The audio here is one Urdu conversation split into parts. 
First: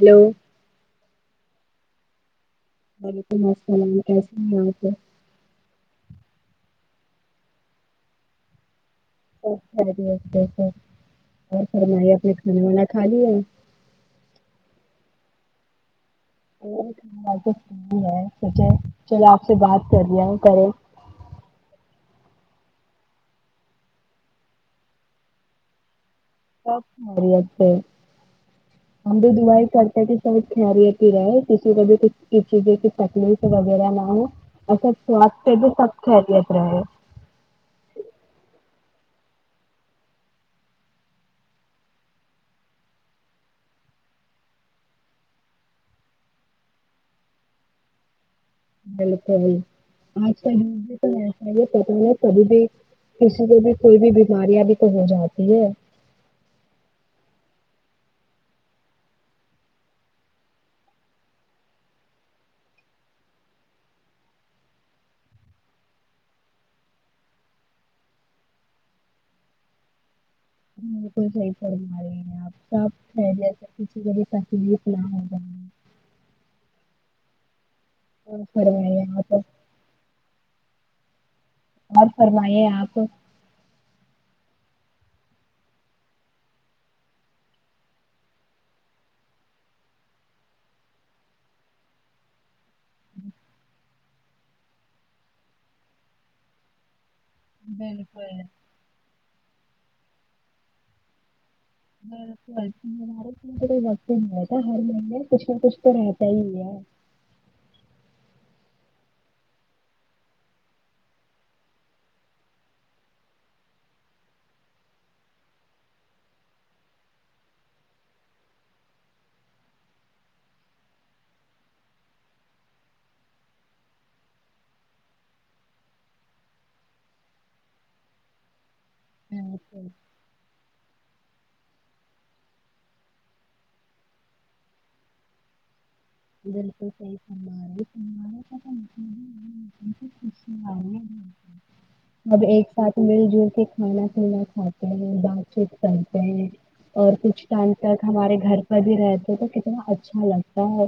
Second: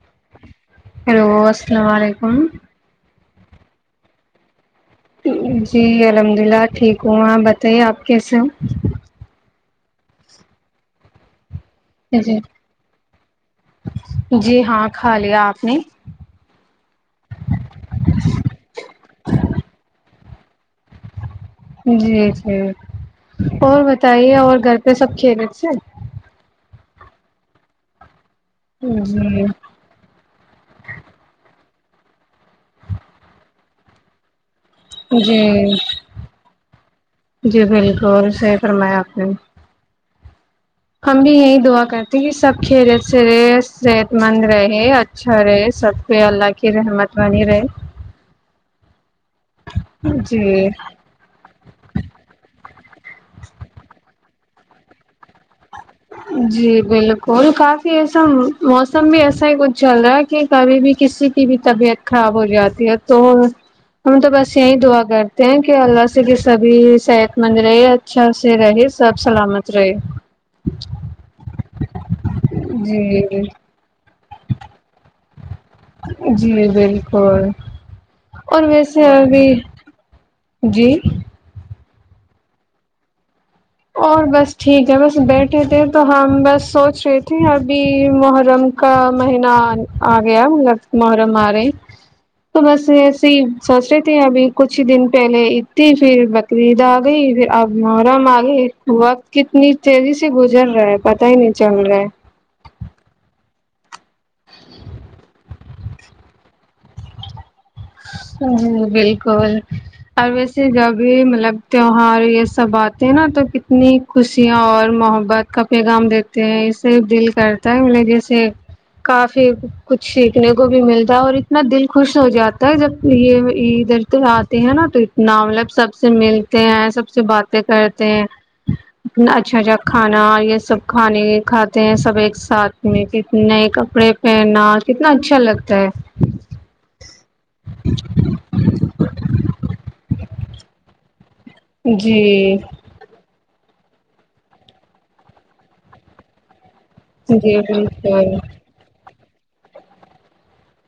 ہلو [inaudible] رو السلام علیکم وعلیکم السلام کیس ہیں جی الحمد للہ ٹھیک ہوں آ بتائیے آپ کیسے ہو ا خری ا س اور فرم اپنے جی کھانے والا کھا لیے نہیں تو سچ چل آپ سے بات کر رہی ہوں کریں جی جی اور بتائیے اور گھر پہ سب کھیلے تھے سپ میا پ ہم تو جی دعائی کرتے کہ سبید کھیلیاتی رہے کھی کچھ چیزیں کی تکلی وغیرہ نہ ہو سب جی سواستھ پہ بھی سب خیریت رہے جی بالکل صحی فرمایا آپ ہوں ہم بھی یہی دعا کرتے کہ سب کھیلے سے رے صحت مند رہے اچھا رہے سب پ اللہ کی رحمت بنی رہے بالکل آج کا جی یوگ بھی تو ایسا یہ پتا ہے کبھی بھی کسی کو بھی کوئی بھی بیماریاں بھی تو ہو جاتی ہے جی بالکل کافی ایسا موسم بھی ایسا ہی کچھ چل رہا ہے کہ کبھی بھی کسی کی بھی طبیعت خراب ہو جاتی ہے تو ہم تو بس یہی دعا کرتے ہیں کہ اللہ سے کہ سبھی صحت مند رہے اچھا سے رہے سب سلامت رہے مالکل صحیح پڑ رہے ہیں آپپہ جی ج کسیری ستی سلام جی بالکل اور ویسے فرمائیے یہ آپ ابھی جی اور فرمے آپ اور بس ٹھیک ہے بس بیٹھے تھے تو ہم بس سوچ رہے تھے ابھی محرم کا مہینہ آ گیا محرم آ رہے تو بس ایسے ہی سوچ رہے تھے ابھی کچھ ہی دن پہلے اید تھی پھر بقریدہ آب آرام بالکل آگے وقت کتنی تیزی سے گزر رہا ہے پتا ہی نہیں چل رہا ہے ب مار کوئی وقت ہی نہیں رہتا ہر مہینے کچھ نہ کچھ تو رہتا ہی ج بالکل اور ویسے جب بھی مطلب تیوہار یہ سب آتے ہیں نا تو کتنی خوشیاں اور محبت کا پیغام دیتے ہیں اس سے دل کرتا ہے م جیسے کافی کچھ سیکھنے کو بھی ملتا ہے اور اتنا دل خوش ہو جاتا جب یہ عید اھردھر آتے ہیں نا تو اتنا مطلب سب سے ملتے ہیں سب سے باتیں کرتے ہیں اچھا اچھا بالکل کھانا یہ سب کھانے کھاتے ہیں سب ایک ساتھ میں کت نئے کپڑے پہنا کتنا اچھا لگتا ہے بالکل صحی [inaudible] اب جی ایک ساتھ مل جل کے منا پلا خات بات چیت چلتے اور کچھ جی ٹائم تک ہمارے بالکل گھر پر بھی رہتے تو کتنا اچھا لگتا ہے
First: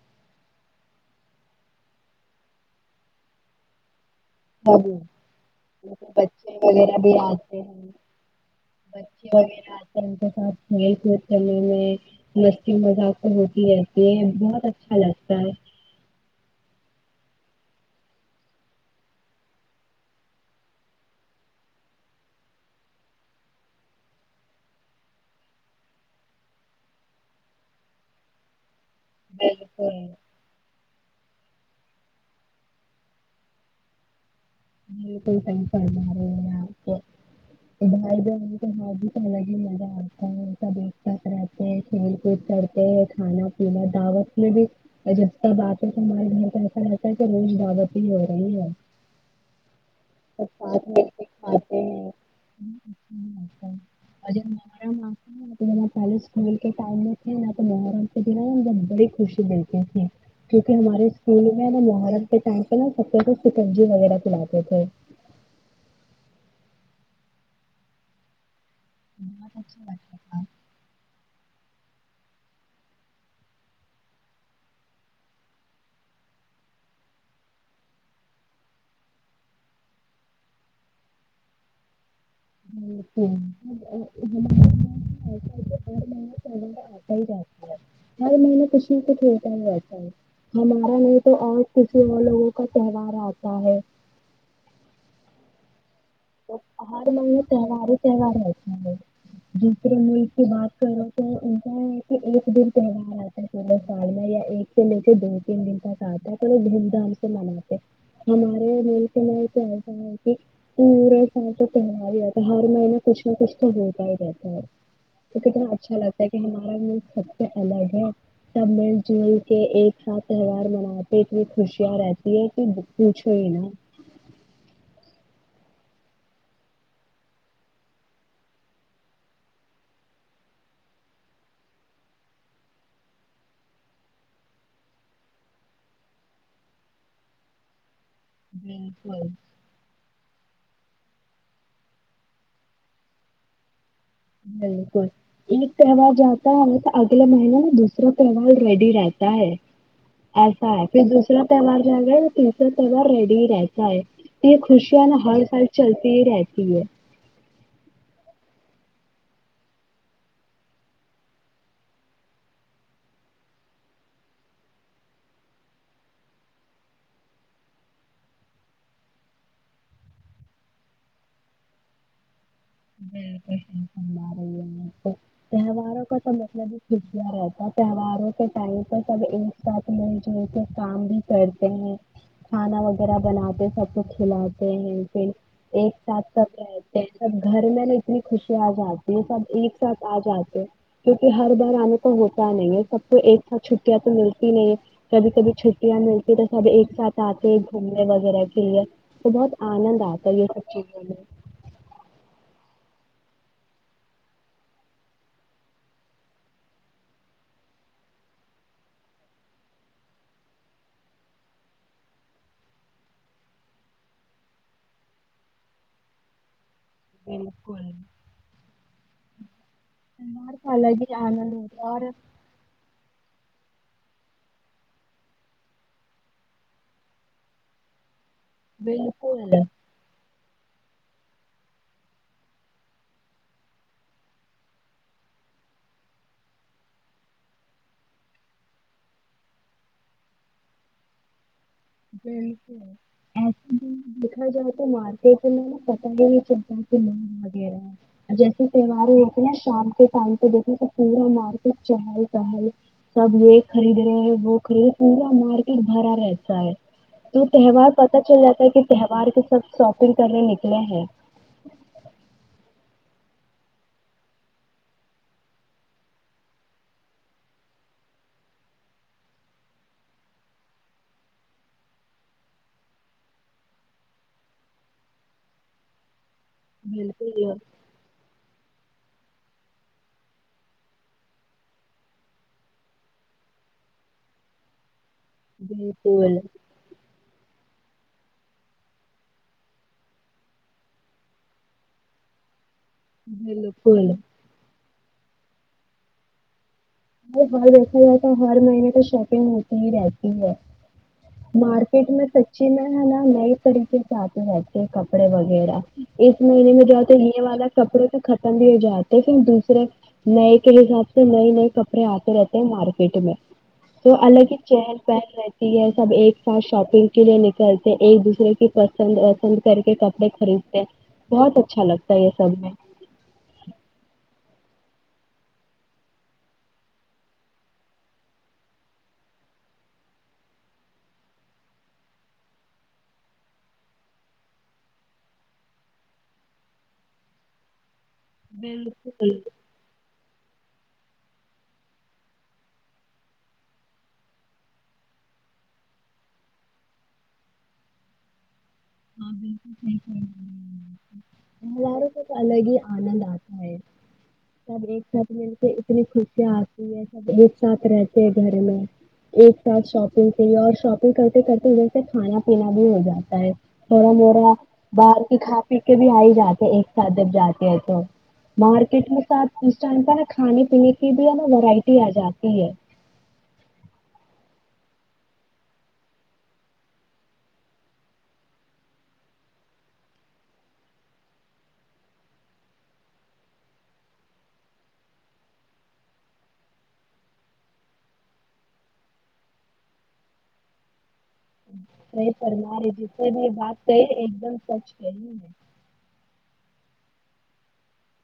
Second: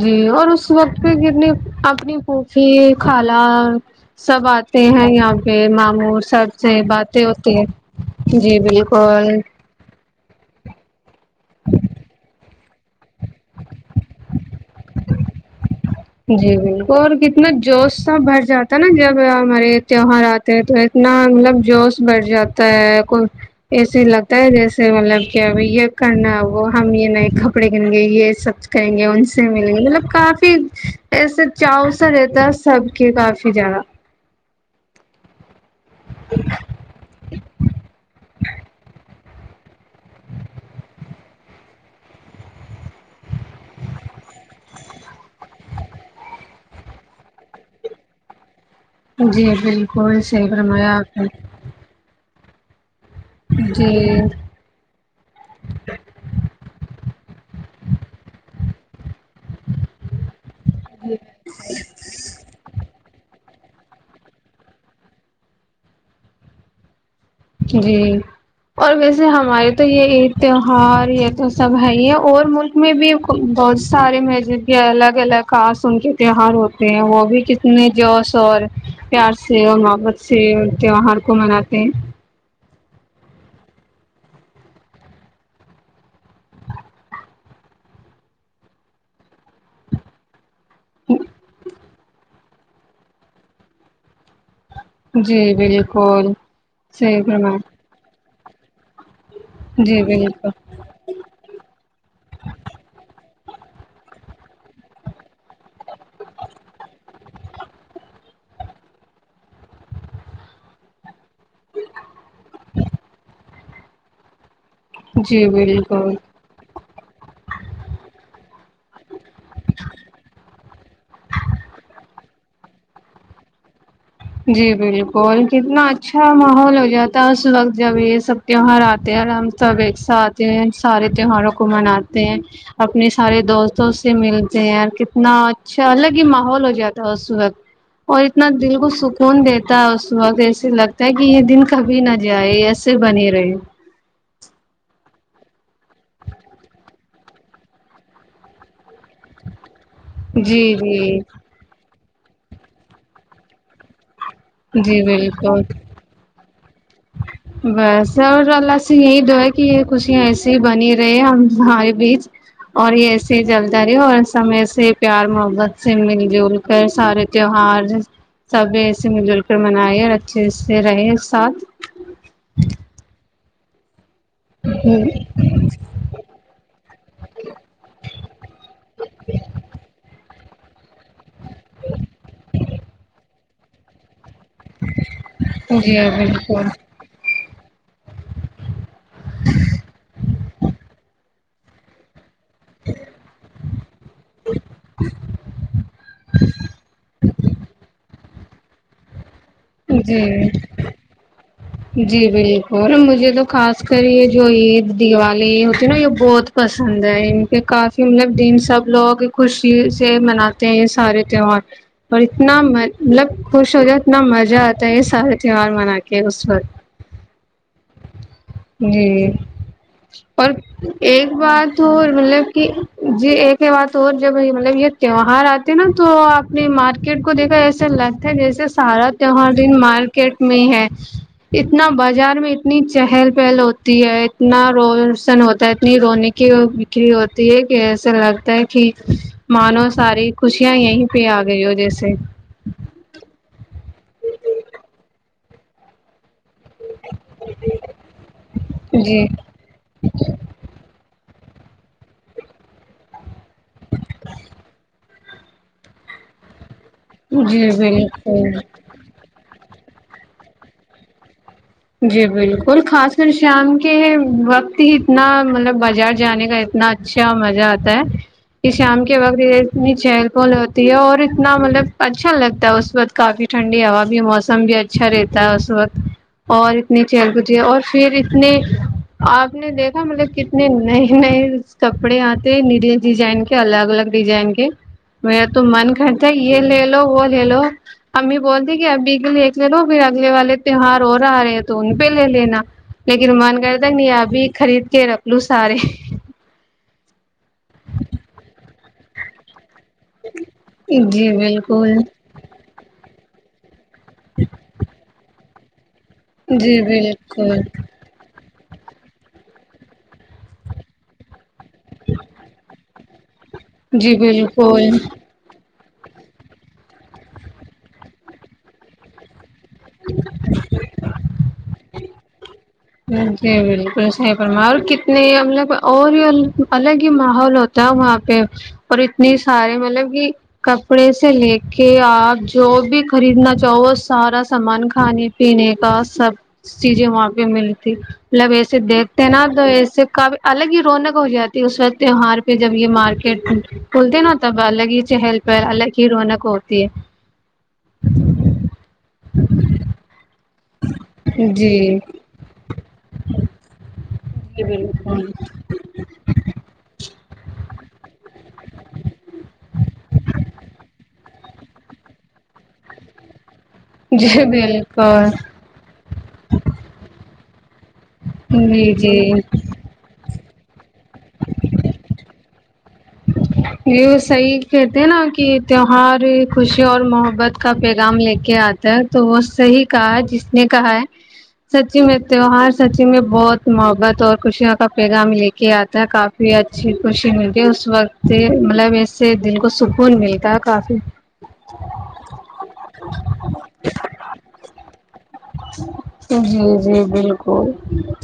جی اور اس وقت پہ کتنی اپنی پوفھی خالا سب بچے سے وغیرہ بھی باتیں ہوتی آتے ہیں جی بچے بالکل وغیرہ آتے ان کے ساتھ کھیل کود چلنے میں ج مزہ ہوتی رہتی ہے بہت اچھا لگتا ہے ہ جی ج اور کتنا جوش سا بڑ جاتا ہے نا جب ہمارے تیوہار آتے ہیں تو اتنا مطلب جوش بڑ جاتا ہے کو ایسے لگتا ہے جیسے مطلب کہ اب یہ کرنا وہ ہم یہ نئے کپڑے گن گے یہ سب کریں گے ان سے ملیں گے بالکل مطلب کافی ایسے چاؤ سا رہتا سب کے کافی جیادہ بالکل صحی پارپدگ الگ ہی مزہ آتا ہے سب ایک ساتھ رہتے ہیں کھیل کود کرتے ہیں کھانا پینا دعوت میں بھی جب تب آتے ہے تو ہمارے گھر پ ایسا رہتا ہے کہ روز دعوت ہی ہو رہی ہے جی بالکل سب سیک ساتھ رمایا مل آپ نے جی نر آ تو پہلے کل کے ٹائم میں تھ تو نرام تو د ج خوشی دیتے تھ کیونکہ ہمارے اسکول میں نا مہارت کے ٹائم پہ نا سب نجی وغیرہ چلااتے تھے جی اور ویسے بہت ہمارے اچھا تو یہ لگتا عید تھا تہوہار یہ تو سب ہے یہ اور ملک میں بھی بہت سارے مذب کے الگ الگ خاص ان کے تیوار ہوتے ہیں وہ بھی کتنے جوش اور پیار سے اور محبت سے تیوہار کو مناتے ہیں ار ایسا ہر مہ آتا ہی رہتا ہے ہر مہین کچھ نہ کچھ ہوتا ہی رہتا ہے ہمارا نہیں تو اور کچھ ص وہ لوگوں کا تہوار آتا ہے جی بال تو بہر مگ تہوار ہی تہوار ہے اچ دوسرے جی مئی کی بالکل بات کرو تو ان کا کہ ایک دن تہوار آتا پورےڑ میں یا ایک سے لے کے دو تین دن تک آتا ہے پڑ دھوم دھام سے مناتے ہمارے مل کے مل سے ایسا ہے کہ اور ہاں تو تہار ہی آ تھا ہر مہینے کچھ نہ کچھ تو ہوت ہی رہتا ہے تو جی کتنا اچھا بالکل لگتا ہے کہ ہمارا ملک سب سے الگ ہے تم جو [inaudible] ایک ساتھ تہوار مناتے اتنی خوشیاں رہتی [unintelligible] یہ تو پوچھوئی نا [unintelligible] جی بالکل کتنا اچھا ماحول ہو جاتا ہے اس وقت جب یہ سب تیوہار آتے ہیں آرام سے اب ایک ساتھ آتے ہیں سارے تیوہاروں کو مناتے ہیں اپنے سارے دوستوں سے ملتے ہیں اور کتنا اچھا الگ ہی ماحول ہو جاتا ہے اس وقت [unintelligible] اور اتنا دل کو سکھ بالکل [unintelligible] دیتا ہے اس وقت ایسے لگتا ہے کہ یہ دن کبھی نہ جائے ایسے بنی رہے [unintelligible] بالکل ایک تہوار جاتا ہے تو اگلے مہیین ن دوسرا تہوار ریڈی رہتا ہے [unintelligible] جی ایسا ہے پھر جی دوسرا تہوار [unintelligible] سگ تسا سگا ریڈی رہتا ہے [unintelligible] جی خوشیاں نا ہر بالکل سال چلتی ہی رہتی ہے بس اور اللہ [unintelligible] یہی دو ہے کہ یہ خوشیاں ایے ہی بنی رہی ہم ہمارے بیچ اور یہ ایسے ہی چلتا رہی اور سب میں سے پیار محبت سے مل جل کر سارے تیوہار سب ایسے مل جل کر [unintelligible] من اور اچھے سے رہے ساتھ [unintelligible] بالکل [inaudible] ہوں [inaudible] تو مطلب ہیھکیا رہتا ہے تہواروں کے ٹائم پر سب ایک ساتھ مل جل کے کام بھی کرتے ہیں کھانا وغیرہ بناتے سب کچھ [unintelligible] کھلاتے ہیں پھر ایک جی ساتھ سب بالکل رہتے ہیں سب [unintelligible] گھر میں ن اتنی خوشی آ جاتی [unintelligible] یہ سب ایک ساتھ آ جاتے [unintelligible] ہر بار آنے کا ہوتا [unintelligible] نہیں ہے سب کو ایک ساتھ چھٹیاں تو ملتی نہیں ہے کبھی کبھی چھٹیاں ملتی تو سب ایک ساتھ آتے ہیں گھومنے وغیرہ [unintelligible] ہے وہ بہت [unintelligible] آتا ہے یہ سب چیزوں میں جی جی بال [unintelligible] اور مجھے تو خاص کر یہ جو عید دیوالی ہوتی ہے نا یہ بہت پسند ہے ان کے کافی مطلب دن سب لوگ خوشی سے مناتے ہیں یہ سارے تیوار اور اتنا م مطلب خوش ہو جائے اتنا مز [unintelligible] مہ آتا ہے یہ سارے تیوار منا کے اس وقت بالکل [unintelligible] جی اور تہوار کا الگ ہی ایک آنند بات ہوتا ہے اور مطلب کہ [unintelligible] جی ایک ہی بات اور جب مطلب یہ توار آتے نا تو آپ نے مارکیٹ کو دیکھا ایسا [unintelligible] تھ جیسے سارد [unintelligible] بالکل جہ مارک [unintelligible] میٹ میں ہے اتنا بازار میں اتنی چہل پہل ہوتی ہے اتنا روشن ہوتا ہے اتنی رونیقی بکری ہوتی ہے کہ ایسا لگتا ہے کہ مانو ساری خوشیاں یہیں پہ آ گئی ہوتی [unintelligible] بالکل آپ [unintelligible] دیکھا جائے تو مارک تو میں نے پتا ہے [unintelligible] مگ وغیرہ جیسے تہوار جی ہوتے نا شام کے ٹائم پہ دیکھیں تو پورا مار [unintelligible] ب چہل چہل سب یہ خرید رہے ہیں وہ خرید رہے پورا مارکیٹ بھرا رہتا ہے تو جی تہوار پتہ چل بالکل جاتا ہے کہ تہوار ک سب شاپنگ کرنے نکلے ہیں جی بالکل خاص کر شام کے وقت ہی اتنا مطلب بازار جانے کا اتنا اچھا مزہ آتا ہے کہ شام کے وقت اتنی چہل پھہل ہوتی ہے اور اتنا مطلب اچھا لگتا ہے اس وقت کافی ٹھنڈی ہوا بھی موسم بھی اچھا رہتا ہے اس وقت اور اتنی چیل بالکل بجھے اور پھر آپ نے دیکھا مطلب کتنے نئے نئے کپڑے آتے نیلے ڈیزائن کے الگ الگ ڈیزائن کے میرا تو من کررتا ہے بالکل یہ لے لو وہ لے لو امی بولتی کہ ابھی کے ل ل لو پھر اگلے والے تیوار رو رہا رہے ہیں تو ان پہ لے لینا لیکن من کر تک بالکل نہیں ابھی خرید کہ رپ لو سارے [unintelligible] ہر دیکھا جائے تو ہر مہینے تو شاپنگ ہوتی [unintelligible] رہتی ہے جی بالکل مارکیٹ میں سچی میں ہاں نہیںتڑی [unintelligible] پھر جاہ کے بیٹھے کپڑے و [unintelligible] گڑا [unintelligible] اس مہینے جی میں جو ہوتے یہ بالکل والا کپڑے کا ے جاتے پھر دوسرے نئے کے حساب سے نئے نئے کپڑے [unintelligible] کپڑے آتے رہتے ہیں مارکیٹ میں تو جی الگ ہی چہل بالکل پہن رہتی ہے سب ایک ساتھ شاپنگ کے لیے نکلتے ایک دوسرے کی پس وس کر کے کپڑے خریدتے بہت اچھا لگتا ہے یہ سب میں نہیں مطلب اور ہی الگ ہی ماحول ہوتا ہے وہاں پہ اور اتنی سارے مطلب کہ کپڑے سے لے کے آپ جو بھی خریدنا چاہو وہ سارا سامان کھانے پینے کا سب چیزیں وہاں پہ مل ڈگ [unintelligible] مطلب ایسے دیکھتے ہیں بالکل نا تو ایسے کافی الگ ہی رونق ہو جاتی ہے اس وقت تیوہار پہ جب یہ مارکیٹ کھولتے نا تب الگ ہی چہل پہل الگ ہی رونق ہوتی ہے ہاں بالکل صحیح فرما رہی ہیں آپ۔ ہی [unintelligible] الگ ہی آنند آتا ہے جی سب ایک بالکل ساتھ ملتے اتنی خوشیاں آتی ہیں سب ایک ساتھ رہتے ہیں گھر میں ایک ساتھ شاپنگ کے ہی اور شاپنگ کر [inaudible] کرتے ادھر سے کھانا پینا بھی ہو جاتا ہے تھوڑا جی بوڑا باہر بالکل کی کھا پی کے بھی آ ہی جاتے ایک [inaudible] جاتے ہے تو جی مارکیٹ میں جی ساتپ کس ٹائم کا ہے کھانے پینے بھی ہے نا ویرائٹی آ جات ہے یہی وہ صحیح کہتے ہیں نا کہ تیوہار خوشی اور محبت کا پیغام لے کے آتا ہے تو وہ صحیح کہا ہے جس نے کہا ہے سچی میں تیوہار سچی میں بہت محبت اور خوشی کا پیغام لے کے آتا ہے کافی اچھی خوشی ملیتی اس وقت مطلب اس سے دل کو سکون ملتا ہے کافی نہیں فمے جتنے بھی یہ بات کہی ایک دم سچ کہی میں جی جی بالکل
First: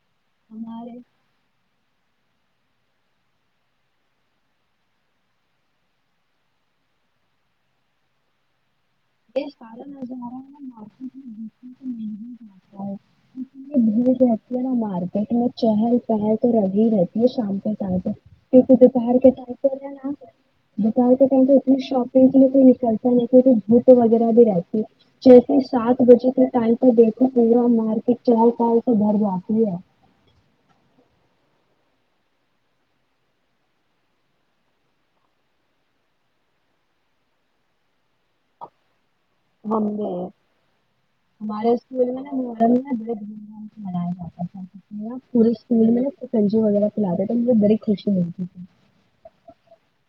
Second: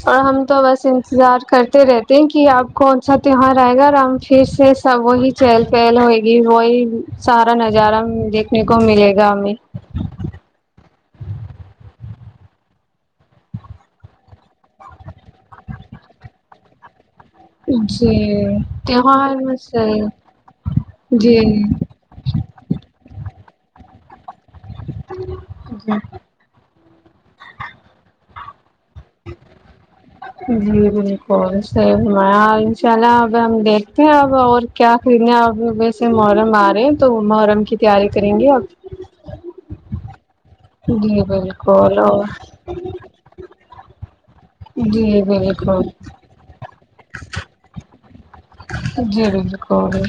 اور ہم تو بس ہمارے انتظار کرتے رہتے کہ آپ کون سا تیوار آئے گا اور ہم پھر سے سب وہی چہل پہل ہوئے گی وہی سارا نظارہ دیکھنے کو ملے گا یہ ہمیں سارا نظارا ہے م اتنی بھیڑ رہتی ہے نا مارکیٹ میں چہل پہل تو لگی رہتی شام کے ٹائم پہ جی کیونکہ دوپہر کے تہوار میں ٹائم پ سے ہے نا دوپہر کے جی ٹائم تو اتنی شاپنگ کے لیے کوئی نکلتا نہیں کیونکہ ب وغیرہ بھی جیسے جی سات بجے کے ٹائم پر بیٹھے ملا مارک کیا حال خال جی جی صح ان شاء اللہ اب ہم دیکھتے ہیں اب اور کیا خریدنے اب ویسے محرم آ رہے ہیں تو محرم کی تیاری کریں گے اب ہم نے جی ہمارے بالکل اسکول میں اور نا ا جی پورے بالکل اسکول میں سنجو وغیرہ کلا رہے تو مجھے بڑی خوشی ملتی تھی جی بالکل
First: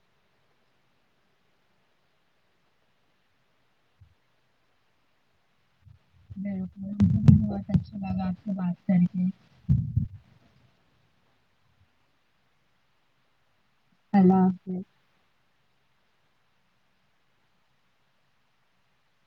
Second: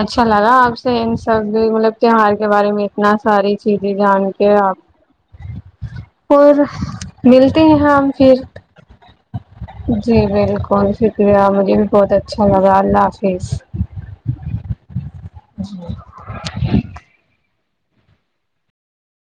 اچھا لگا آپ سے ان سب مطلب تیوار کے بارے میں اتنا ساری چیزیں جان کے آپ اور بالکل مجھے بھی ملتے بہت ہیں یہاں اچھا ہم لگا پھر آپ سے بات کر کے جی بالکل شکریہ مجھے بھی بہت اچھا لگا اللہ حافظ اللہ ج